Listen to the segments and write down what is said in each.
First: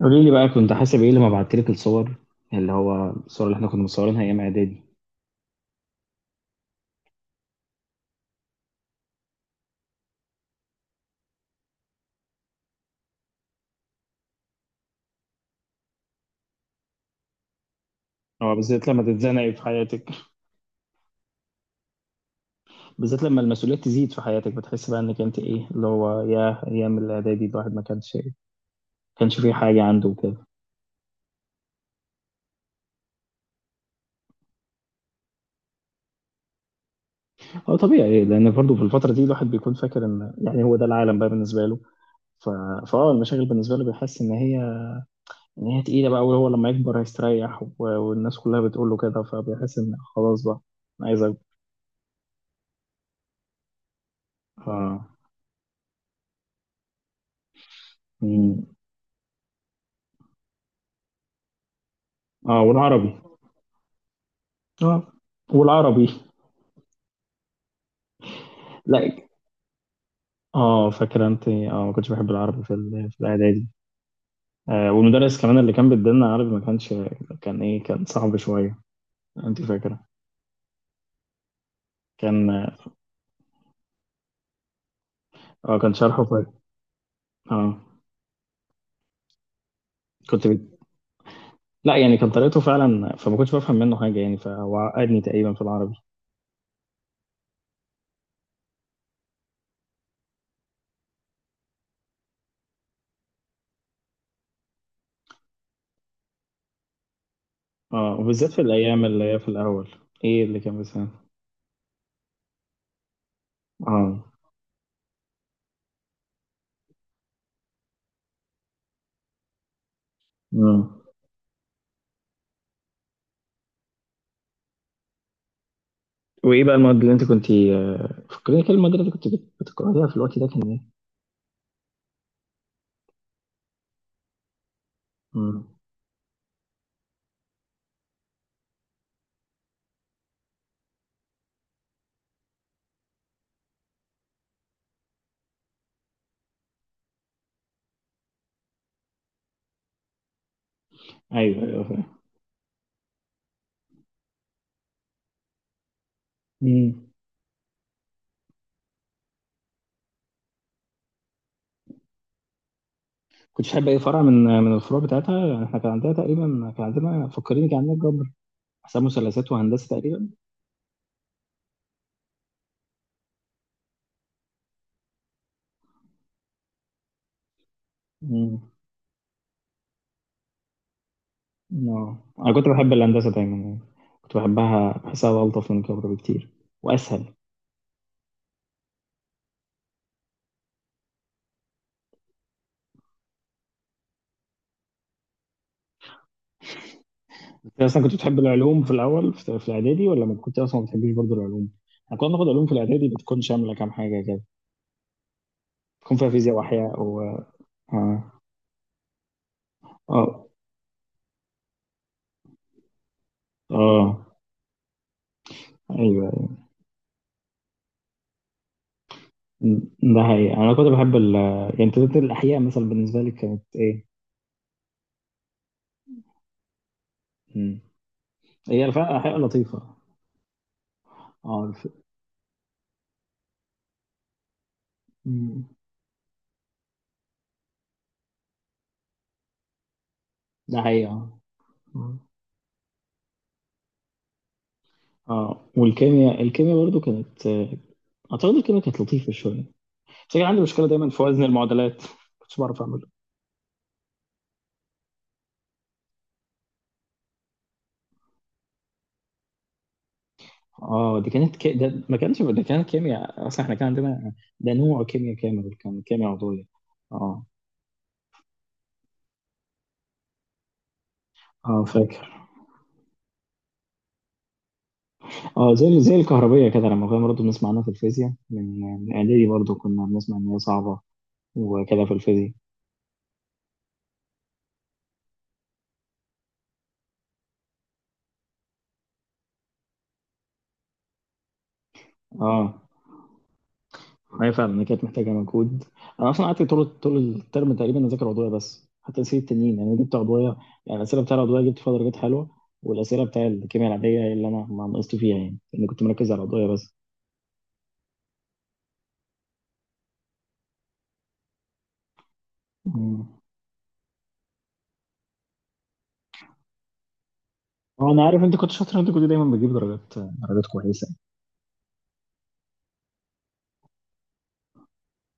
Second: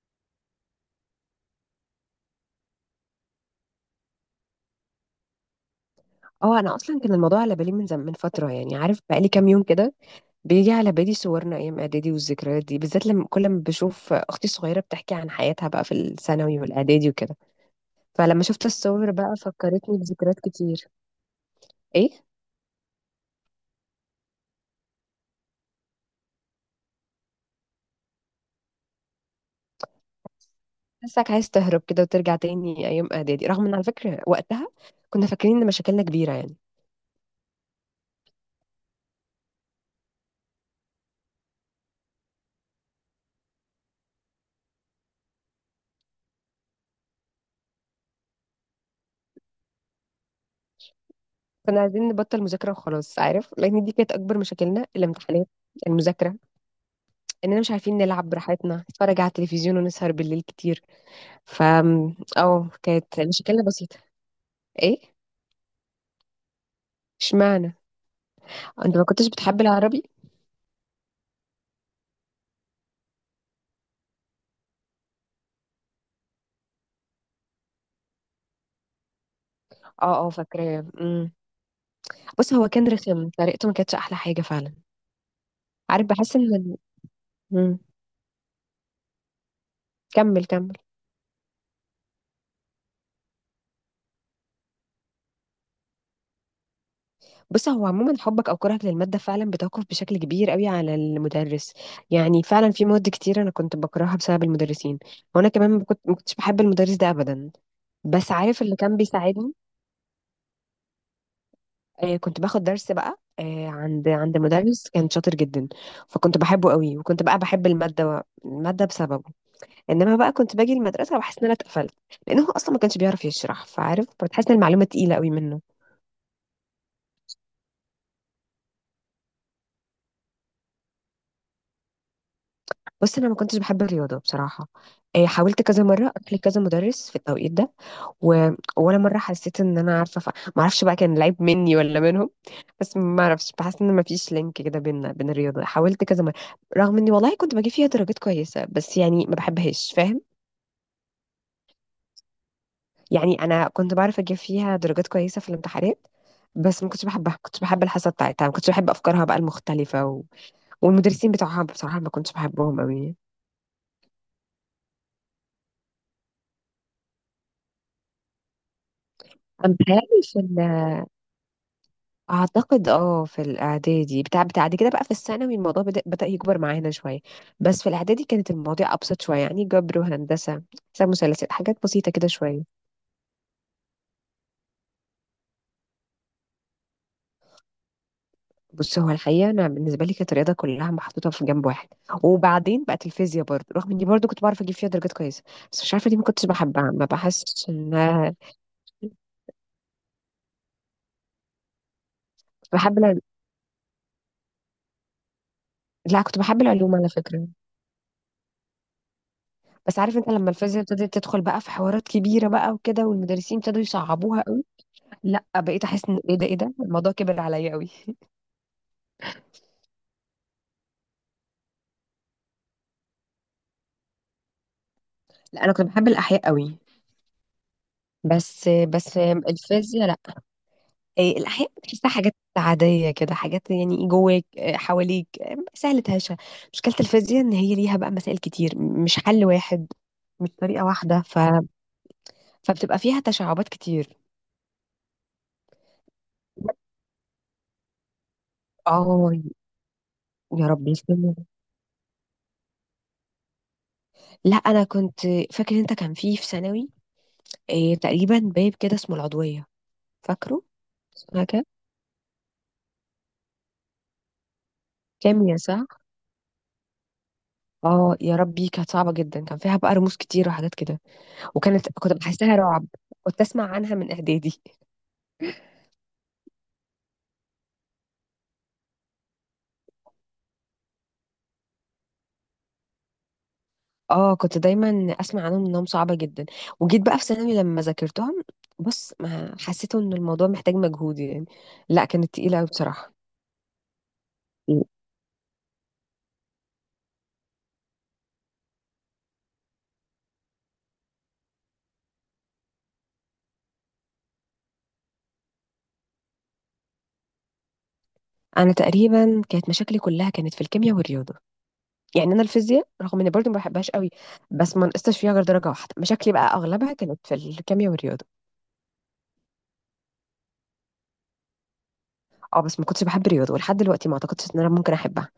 قولي لي بقى، كنت حاسب ايه لما بعت لك الصور؟ يعني اللي هو الصور اللي احنا كنا مصورينها ايام اعدادي. اه، انا اصلا كان الموضوع على بالي من فتره، يعني عارف بقالي كام يوم كده. بيجي على بالي صورنا ايام اعدادي والذكريات دي، بالذات لما كل ما بشوف اختي الصغيره بتحكي عن حياتها بقى في الثانوي والاعدادي وكده. فلما اه، شفت بالذات لما الصور بقى تتزنقي في فكرتني حياتك. بذكريات كتير. ايه. بالذات لما المسؤوليات تزيد في حياتك بتحس بقى انك انت ايه اللي هو، يا ايام الاعدادي الواحد ما كانش فيه حاجه عنده وكده. حاسك عايز تهرب كده وترجع تاني ايام اعدادي، رغم ان على فكره وقتها كنا فاكرين ان مشاكلنا كبيره يعني. هو طبيعي لان برضه في الفتره دي الواحد بيكون فاكر ان يعني هو ده العالم بقى بالنسبه له. ف... المشاغل بالنسبه له بيحس ان هي، ان هي تقيله بقى، وهو لما يكبر هيستريح والناس كلها بتقول له كده، فبيحس ان خلاص بقى أنا عايز اكبر. كنا عايزين نبطل مذاكره وخلاص، عارف، لان دي كانت اكبر ف... مشاكلنا، الامتحانات. المذاكره. اننا مش عارفين نلعب مم. براحتنا، نتفرج على التلفزيون، ونسهر بالليل كتير. ف اه، اه، والعربي. كانت مشكلة بسيطة. ايه. اه، والعربي. اشمعنى. انت لا، ما كنتش بتحب العربي. اه فاكر، انت اه، ما كنتش بحب العربي في الاعدادي. آه، والمدرس كمان اللي كان بيدينا عربي ما كانش، كان ايه، كان صعب شويه. انت فاكره؟ اه اه، فاكراه. بص، كان، هو كان رخم، طريقته ما كانتش احلى حاجة فعلا. اه كان عارف، شرحه بحس ان أمم. اه، كمل كنت كمل. بت... لا، يعني كان طريقته فعلا، فما كنتش بفهم منه حاجه يعني، فهو عقدني تقريبا في العربي. بص، هو عموما حبك او كرهك للمادة فعلا بتوقف بشكل كبير قوي على المدرس. يعني فعلا في مواد كتير انا كنت بكرهها بسبب المدرسين. وانا كمان ما كنتش بحب المدرس ده ابدا. اه، بس وبالذات في عارف اللي كان الايام اللي هي في بيساعدني؟ الاول. ايه اللي كان بيسمع؟ آه، كنت باخد درس بقى آه، عند اه. عند مدرس كان شاطر جدا. فكنت بحبه قوي، وكنت بقى بحب المادة بسببه. انما بقى كنت باجي مم. المدرسة بحس ان انا اتقفلت، لانه هو اصلا ما كانش بيعرف يشرح، فعارف، فبتحس ان المعلومة تقيلة قوي منه. وايه بقى المواد اللي انت كنت، آه، فكرني كده، المواد اللي انت كنت بتكرهيها في الوقت ده كان ايه؟ بص، انا ما كنتش بحب الرياضة بصراحة. آه، حاولت مم. كذا مرة اروح لكذا مدرس في التوقيت ده و... ولا مره حسيت ان انا عارفه. ما اعرفش بقى كان العيب مني ولا منهم. بس ما اعرفش، بحس ان ما فيش لينك كده بين الرياضه. حاولت كذا مره، رغم اني والله كنت بجيب فيها درجات كويسه، بس يعني ما بحبهاش، فاهم؟ ايوه ايوه، فاهم. يعني انا كنت بعرف اجيب فيها درجات كويسه في الامتحانات، بس ما مم. كنتش بحبها. كنت بحب الحصه بتاعتها، ما كنتش بحب افكارها بقى المختلفه والمدرسين بتوعها بصراحه ما كنتش بحبهم قوي. كنتش بحب اي فرع من الفروع بتاعتها؟ يعني احنا كان عندنا تقريبا، كان عندنا، فكريني، كان عندنا جبر، حساب مثلثات انا وهندسه بتهيألي تقريبا. في اعتقد اه في الاعدادي بتاع بعد كده بقى في الثانوي الموضوع بدأ يكبر معانا شويه. بس في الاعدادي كانت امم. المواضيع ابسط شويه، يعني جبر وهندسه، حساب مثلثات، حاجات بسيطه اه، كده انا كنت شويه. بحب الهندسه دايما يعني، كنت بحبها، بحسها الطف من الجبر بكتير، واسهل. بص، هو الحقيقه انا بالنسبه لي كانت الرياضه كلها محطوطه في جنب واحد. وبعدين بقت الفيزياء برضه، رغم اني برضه كنت بعرف اجيب فيها درجات كويسه، بس مش عارفه، دي ما كنتش بحبها، ما بحسش انت اصلا كنت انها. بتحب العلوم في كنت الاول، في في الاعدادي، ولا ما كنت اصلا ما بتحبيش برضه العلوم؟ احنا كنا بناخد علوم في بحب الاعدادي الع- بتكون شامله كام حاجه كده، بتكون لا، فيها كنت فيزياء بحب العلوم واحياء على و... فكره. اه. بس عارف انت، اه. لما الفيزياء ابتدت تدخل بقى في حوارات كبيره بقى وكده، والمدرسين ابتدوا اه. يصعبوها، لا، بقيت احس ان ايه ده، ايه ايوه، ده الموضوع كبر عليا قوي. ده حقيقي، انا كنت بحب ال، يعني تلاتة، الاحياء مثلا بالنسبه لي كانت. لا، انا كنت بحب الاحياء قوي، ايه؟ بس هي الفرق بس حقيقة لطيفة. الفيزياء لا. إيه، اه الاحياء الف... بحسها حاجات عاديه كده، حاجات يعني جواك إيه، حواليك إيه، مم. سهله هشه. مشكله الفيزياء ان هي ليها بقى مسائل كتير، مش حل واحد، مش ده طريقه حقيقة، واحده اه. ف... مم. فبتبقى فيها تشعبات كتير. اه، والكيمياء، الكيمياء برضو كانت، اعتقد الكيمياء كانت لطيفة اه، شوية، بس كان عندي يا مشكلة رب دايما في يسلمك. وزن المعادلات. كنتش بعرف اعمله. لا، انا كنت. فاكر انت كان فيه في ثانوي إيه، تقريبا باب كده اسمه العضويه، فاكره؟ اه، دي اسمها كانت كده. ده ما كانش، ده كانت كيمياء، اصلا احنا كان عندنا، ده نوع كيمياء كيميا كامل، صح. كان كيمياء عضوية. اه. اه، يا ربي، كانت صعبة جدا. كان فيها بقى رموز كتير وحاجات كده، اه وكانت كنت فاكر. بحسها رعب. كنت اسمع عنها من اعدادي. اه، زي زي الكهربية كده، لما كنا برضه بنسمع عنها في الفيزياء من اعدادي، برضه كنا بنسمع ان هي صعبة وكده، في الفيزياء. اه، كنت دايما اسمع عنهم انهم صعبة جدا، وجيت بقى في ثانوي لما ذاكرتهم. بص، ما حسيت ان الموضوع محتاج مجهود يعني، لا، كانت تقيلة قوي اه، بصراحة. ما هي فعلا هي كانت محتاجه مجهود. انا اصلا قعدت طول الترم تقريبا اذاكر عضويه بس، حتى اسئله التنين يعني جبت عضويه، يعني الاسئله بتاع العضويه جبت فيها درجات حلوه، والاسئله بتاع الكيمياء العاديه هي اللي انا ما نقصت فيها يعني، لاني كنت مركز على العضويه بس. انا تقريبا كانت مشاكلي كلها كانت في الكيمياء والرياضة. يعني انا الفيزياء رغم مم. اني برضو ما بحبهاش قوي، بس ما نقصتش فيها غير درجة واحدة. مشاكلي بقى اغلبها كانت في الكيمياء هو انا والرياضة. عارف انت كنت شاطر، انت كنت دايما بتجيب درجات كويسه. اه، بس ما كنتش بحب الرياضه ولحد دلوقتي ما اعتقدش ان انا ممكن احبها.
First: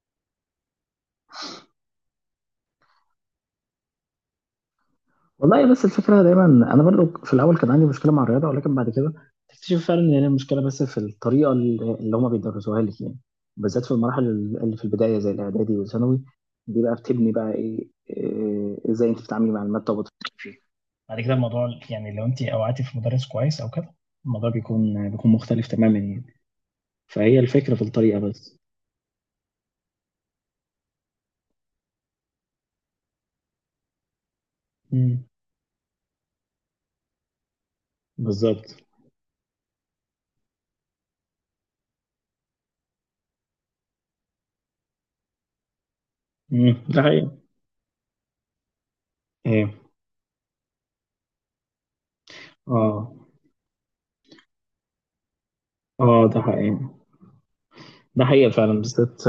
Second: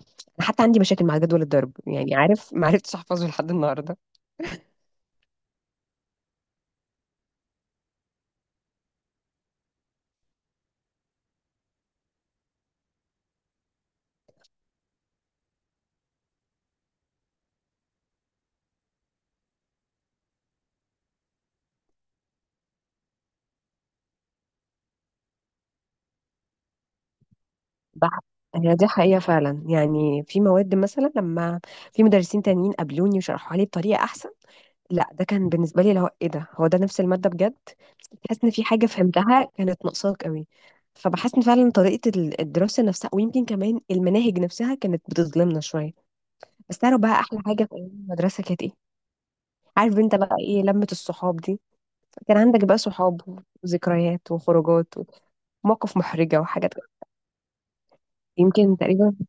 انا حتى عندي مشاكل مع جدول الضرب، يعني عارف، ما عرفتش احفظه لحد النهارده. والله، بس الفكرة دايما، أنا برضو في الأول كان عندي مشكلة مع الرياضة، ولكن بعد كده تكتشف فعلا إن هي المشكلة بس في الطريقة اللي هما بيدرسوها لك يعني، بالذات في المراحل اللي في البداية زي الإعدادي والثانوي، دي بقى بتبني بقى إيه، إزاي أنت بتتعاملي مع المادة وبتفكري فيها. بعد كده الموضوع يعني، لو انت اوعتي في مدرس كويس او كده، الموضوع بيكون مختلف تماما يعني، فهي الفكرة في الطريقة بح- بس. هي دي حقيقه فعلا، يعني في مواد مثلا لما في مدرسين تانيين قابلوني وشرحوها لي بطريقه احسن، لا، امم. ده كان بالنسبه لي اللي هو ايه ده، هو ده نفس الماده بجد. بحس ان في بالظبط. حاجه فهمتها كانت ناقصاك قوي. فبحس ان فعلا طريقه الدراسه نفسها، ويمكن كمان المناهج نفسها كانت بتظلمنا شويه. مم، بس تعرف ده بقى حقيقي. احلى حاجه في ايام المدرسه كانت ايه؟ إيه. عارف انت بقى ايه؟ لمه الصحاب دي. كان عندك بقى اه. صحاب وذكريات وخروجات ومواقف اه، ده محرجة وحاجات. حقيقي، ده حقيقة فعلا، يمكن تقريبا. بالذات،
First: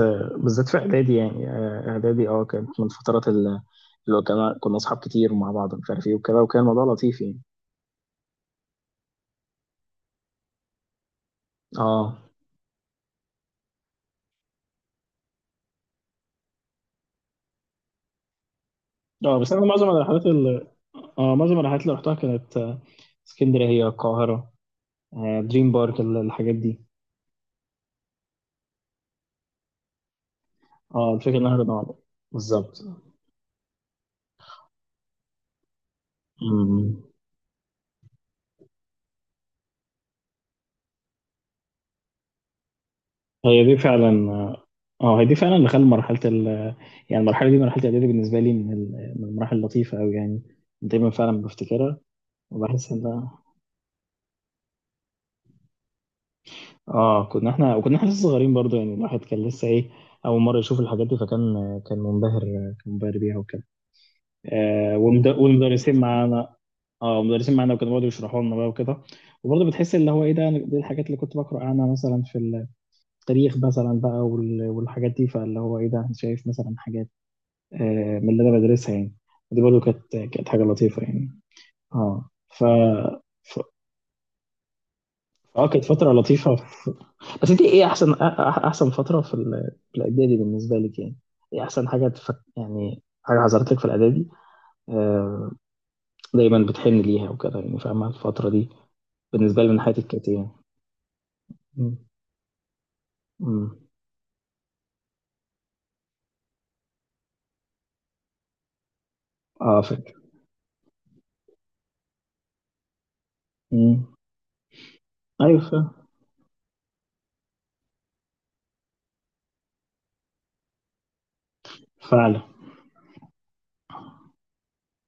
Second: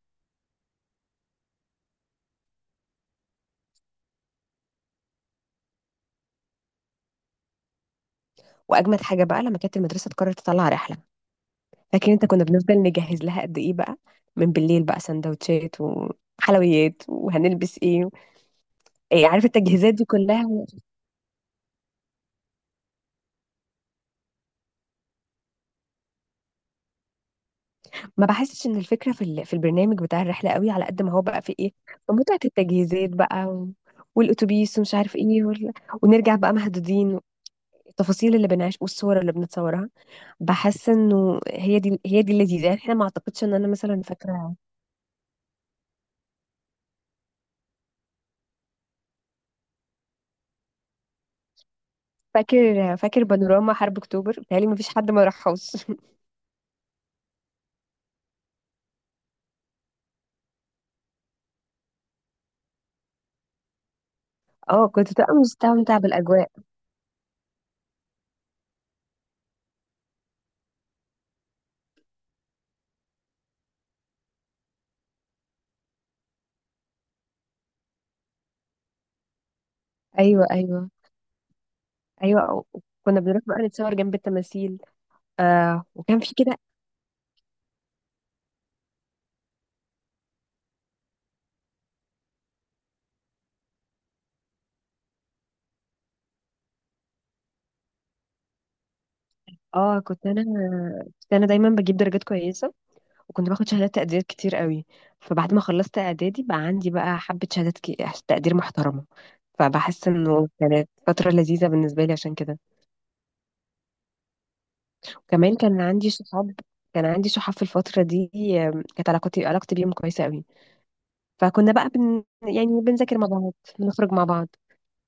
بالذات في إعدادي يعني. آه، إعدادي، أه كانت من الفترات اللي كنا أصحاب كتير ومع بعض، مش عارف إيه وكده، وكان الموضوع لطيف يعني. وأجمد حاجة بقى لما كانت المدرسة تقرر تطلع رحلة. فاكر أه. انت كنا بنفضل نجهز لها قد ايه بقى، من بالليل بقى، سندوتشات وحلويات وهنلبس ايه، ايه، أه، عارف بس أنا معظم التجهيزات دي الرحلات كلها. اللي، أه معظم الرحلات اللي رحتها كانت، آه، اسكندرية، القاهرة، آه، دريم بارك، الحاجات دي. ما بحسش ان الفكرة في في البرنامج بتاع الرحلة قوي، على قد ما أه، هو الفكرة بقى في إنها ايه، نقعد. في متعة بالظبط. التجهيزات بقى والأتوبيس ومش عارف ايه. ونرجع بقى أمم. مهدودين. التفاصيل اللي بنعيش والصور اللي بنتصورها، بحس انه هي دي اللذيذه، يعني احنا ما اعتقدش ان هي انا دي مثلا فعلا، فاكره. أه. آه، هي دي فعلا اللي خلى مرحلة ال، يعني المرحلة دي، مرحلة إعدادي بالنسبة لي من المراحل اللطيفة أوي يعني. دايما فعلا بفتكرها. وبحس فاكر إن فاكر ده، بانوراما حرب اكتوبر، بتهيألي ما فيش حد ما راحوش. اه كنا احنا، وكنا احنا لسه صغيرين برضه يعني، الواحد كان لسه ايه، اول مره يشوف الحاجات دي، فكان، كان منبهر بيها وكده. اه، آه، كنت بتبقى مستمتع والمدرسين بالاجواء. معانا. اه، المدرسين معانا وكانوا بيقعدوا يشرحوا لنا بقى وكده. وبرضه بتحس اللي هو ايه ده، دي الحاجات اللي كنت بقرا عنها مثلا في التاريخ مثلا بقى، والحاجات دي، فاللي هو ايه ده، أنا شايف مثلا حاجات، آه، من اللي انا بدرسها يعني، دي برضه كانت ايوه كانت حاجه ايوه. لطيفه يعني. اه. ف، ايوه، كنا بنروح بقى نتصور جنب التماثيل. اه آه، كانت فترة وكان في لطيفة كده. بس انت ايه احسن احسن فترة في الاعدادي بالنسبة لك يعني؟ ايه احسن حاجة يعني حاجة حصلت لك في الاعدادي، آه، دايما بتحن ليها وكده يعني، فاهمة الفترة دي بالنسبة لي من اه، حياتك كنت كانت انا. ايه؟ كنت انا دايما مم. بجيب درجات كويسه، وكنت باخد مم. شهادات تقدير كتير قوي. فبعد ما خلصت اعدادي بقى عندي بقى حبه تقدير محترمه. اه فبحس فاكر. انه كانت فتره لذيذه بالنسبه لي عشان كده. مم. كمان ايوه كان عندي صحاب. كان عندي صحاب في الفترة دي. آم، كانت علاقتي بيهم كويسة قوي. فكنا بقى فعلا. يعني بنذاكر مع بعض، بنخرج مع بعض.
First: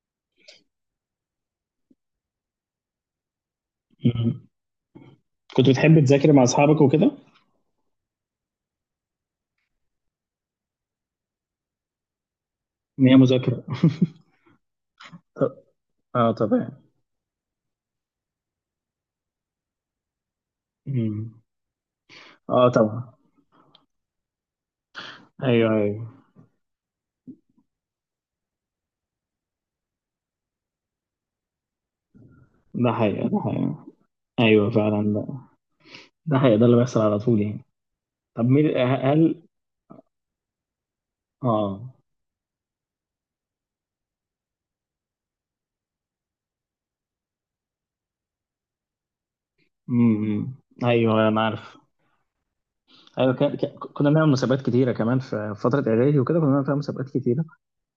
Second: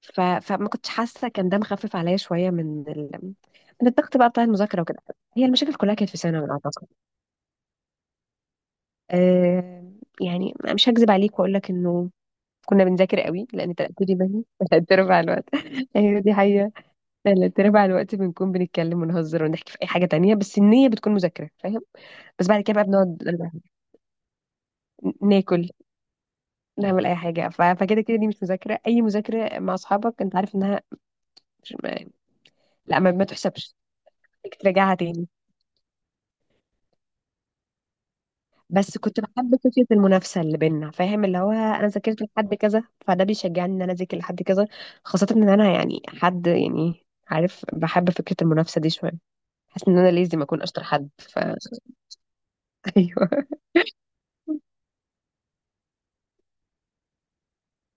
فما كنتش حاسة، كان ده مخفف عليا شوية من الضغط بقى بتاع مم. المذاكرة وكده. هي كنت المشاكل كلها بتحب كانت في تذاكر مع ثانوي اصحابك أعتقد. وكده؟ أه... يعني مش هكذب عليك وأقول لك إنه كنا ان هي بنذاكر قوي، مذاكرة. لأن تلات أرباع الوقت. ط- أيوة اه دي حقيقة. طبعا. تلات أرباع الوقت بنكون بنتكلم ونهزر ونحكي في أي حاجة تانية، بس النية بتكون مم. مذاكرة، فاهم. بس بعد اه كده بقى طبعا. بنقعد ناكل، ايوه ايوه. نعمل اي حاجه، فكده كده دي مش مذاكره. اي مذاكره مع اصحابك انت عارف انها مش ما- ده لا، ما حقيقة، ده تحسبش حقيقة. انك ايوه تراجعها فعلا، ده، تاني. ده حقيقة، ده اللي بيحصل على طول يعني. طب مين بس كنت هل؟ بحب فكره المنافسه اللي بينا، فاهم، اللي هو انا اه. ذاكرت لحد كذا، فده بيشجعني ان انا اذاكر لحد كذا. خاصه ان انا يعني حد، يعني عارف، بحب فكره المنافسه دي شويه. حاسس ان انا لازم امم. اكون اشطر حد ايوه انا عارف. ايوه ايوه كان، كنا بنعمل مسابقات كتيره كمان في، في فتره اعدادي وكده، كنا بنعمل فيها مسابقات كتيره.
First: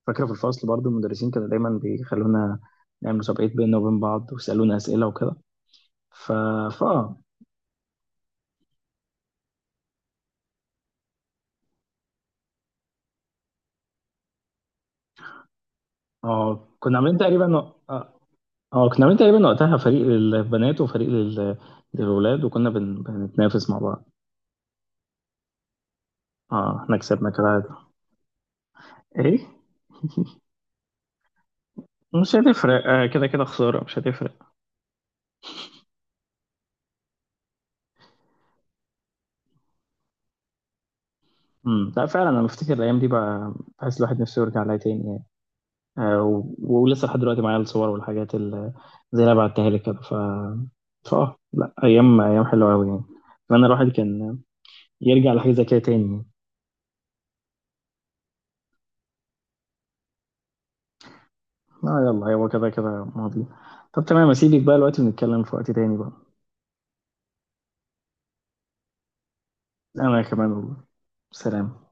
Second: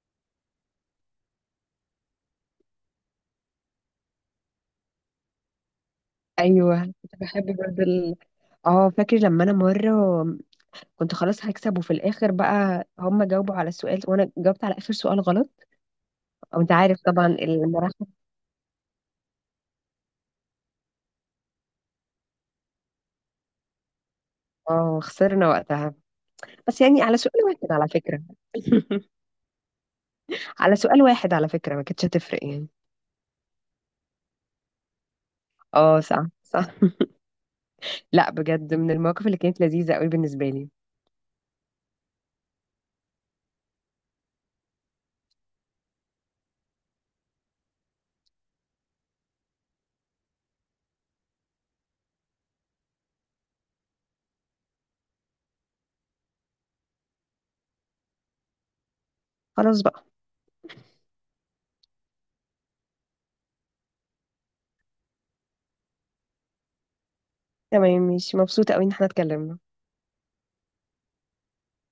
فاكره في الفصل برضو المدرسين كانوا دايما بيخلونا نعمل مسابقات بيننا وبين بعض، ويسالونا اسئله وكده. ف، فا، ايوه. كنت اه، بحب برضه اه، فاكر لما انا مره كنت خلاص هكسب، وفي الاخر بقى هم جاوبوا على السؤال، وانا جاوبت على اخر سؤال غلط. او آه، انت كنا عارف عاملين طبعا تقريبا، اه، المراحل. آه، كنا عاملين تقريبا وقتها فريق للبنات وفريق للولاد، بنتنافس مع بعض. اه، خسرنا وقتها. اه بس احنا يعني على كسبنا سؤال كده عادي. واحد على فكرة. ايه. على سؤال واحد على فكرة، ما كانتش مش هتفرق يعني. هتفرق، آه كده كده خساره، مش هتفرق. اه صح صح. لا، بجد من المواقف اللي كانت لذيذة قوي بالنسبة لي. امم. لا فعلا انا بفتكر الايام دي بقى، بحس الواحد نفسه يرجع لها تاني يعني. آه ولسه لحد دلوقتي معايا الصور والحاجات اللي، زي اللي أنا بعتها لك كده. ف، لا، ايام، ايام حلوه قوي يعني، اتمنى الواحد كان يرجع لحاجه زي كده تاني يعني. خلاص بقى. اه يلا، هو كده كده ماضي. طب تمام، اسيبك بقى دلوقتي ونتكلم في وقت تاني بقى. تمام، مش مبسوطة قوي ان احنا اتكلمنا. انا كمان والله، سلام.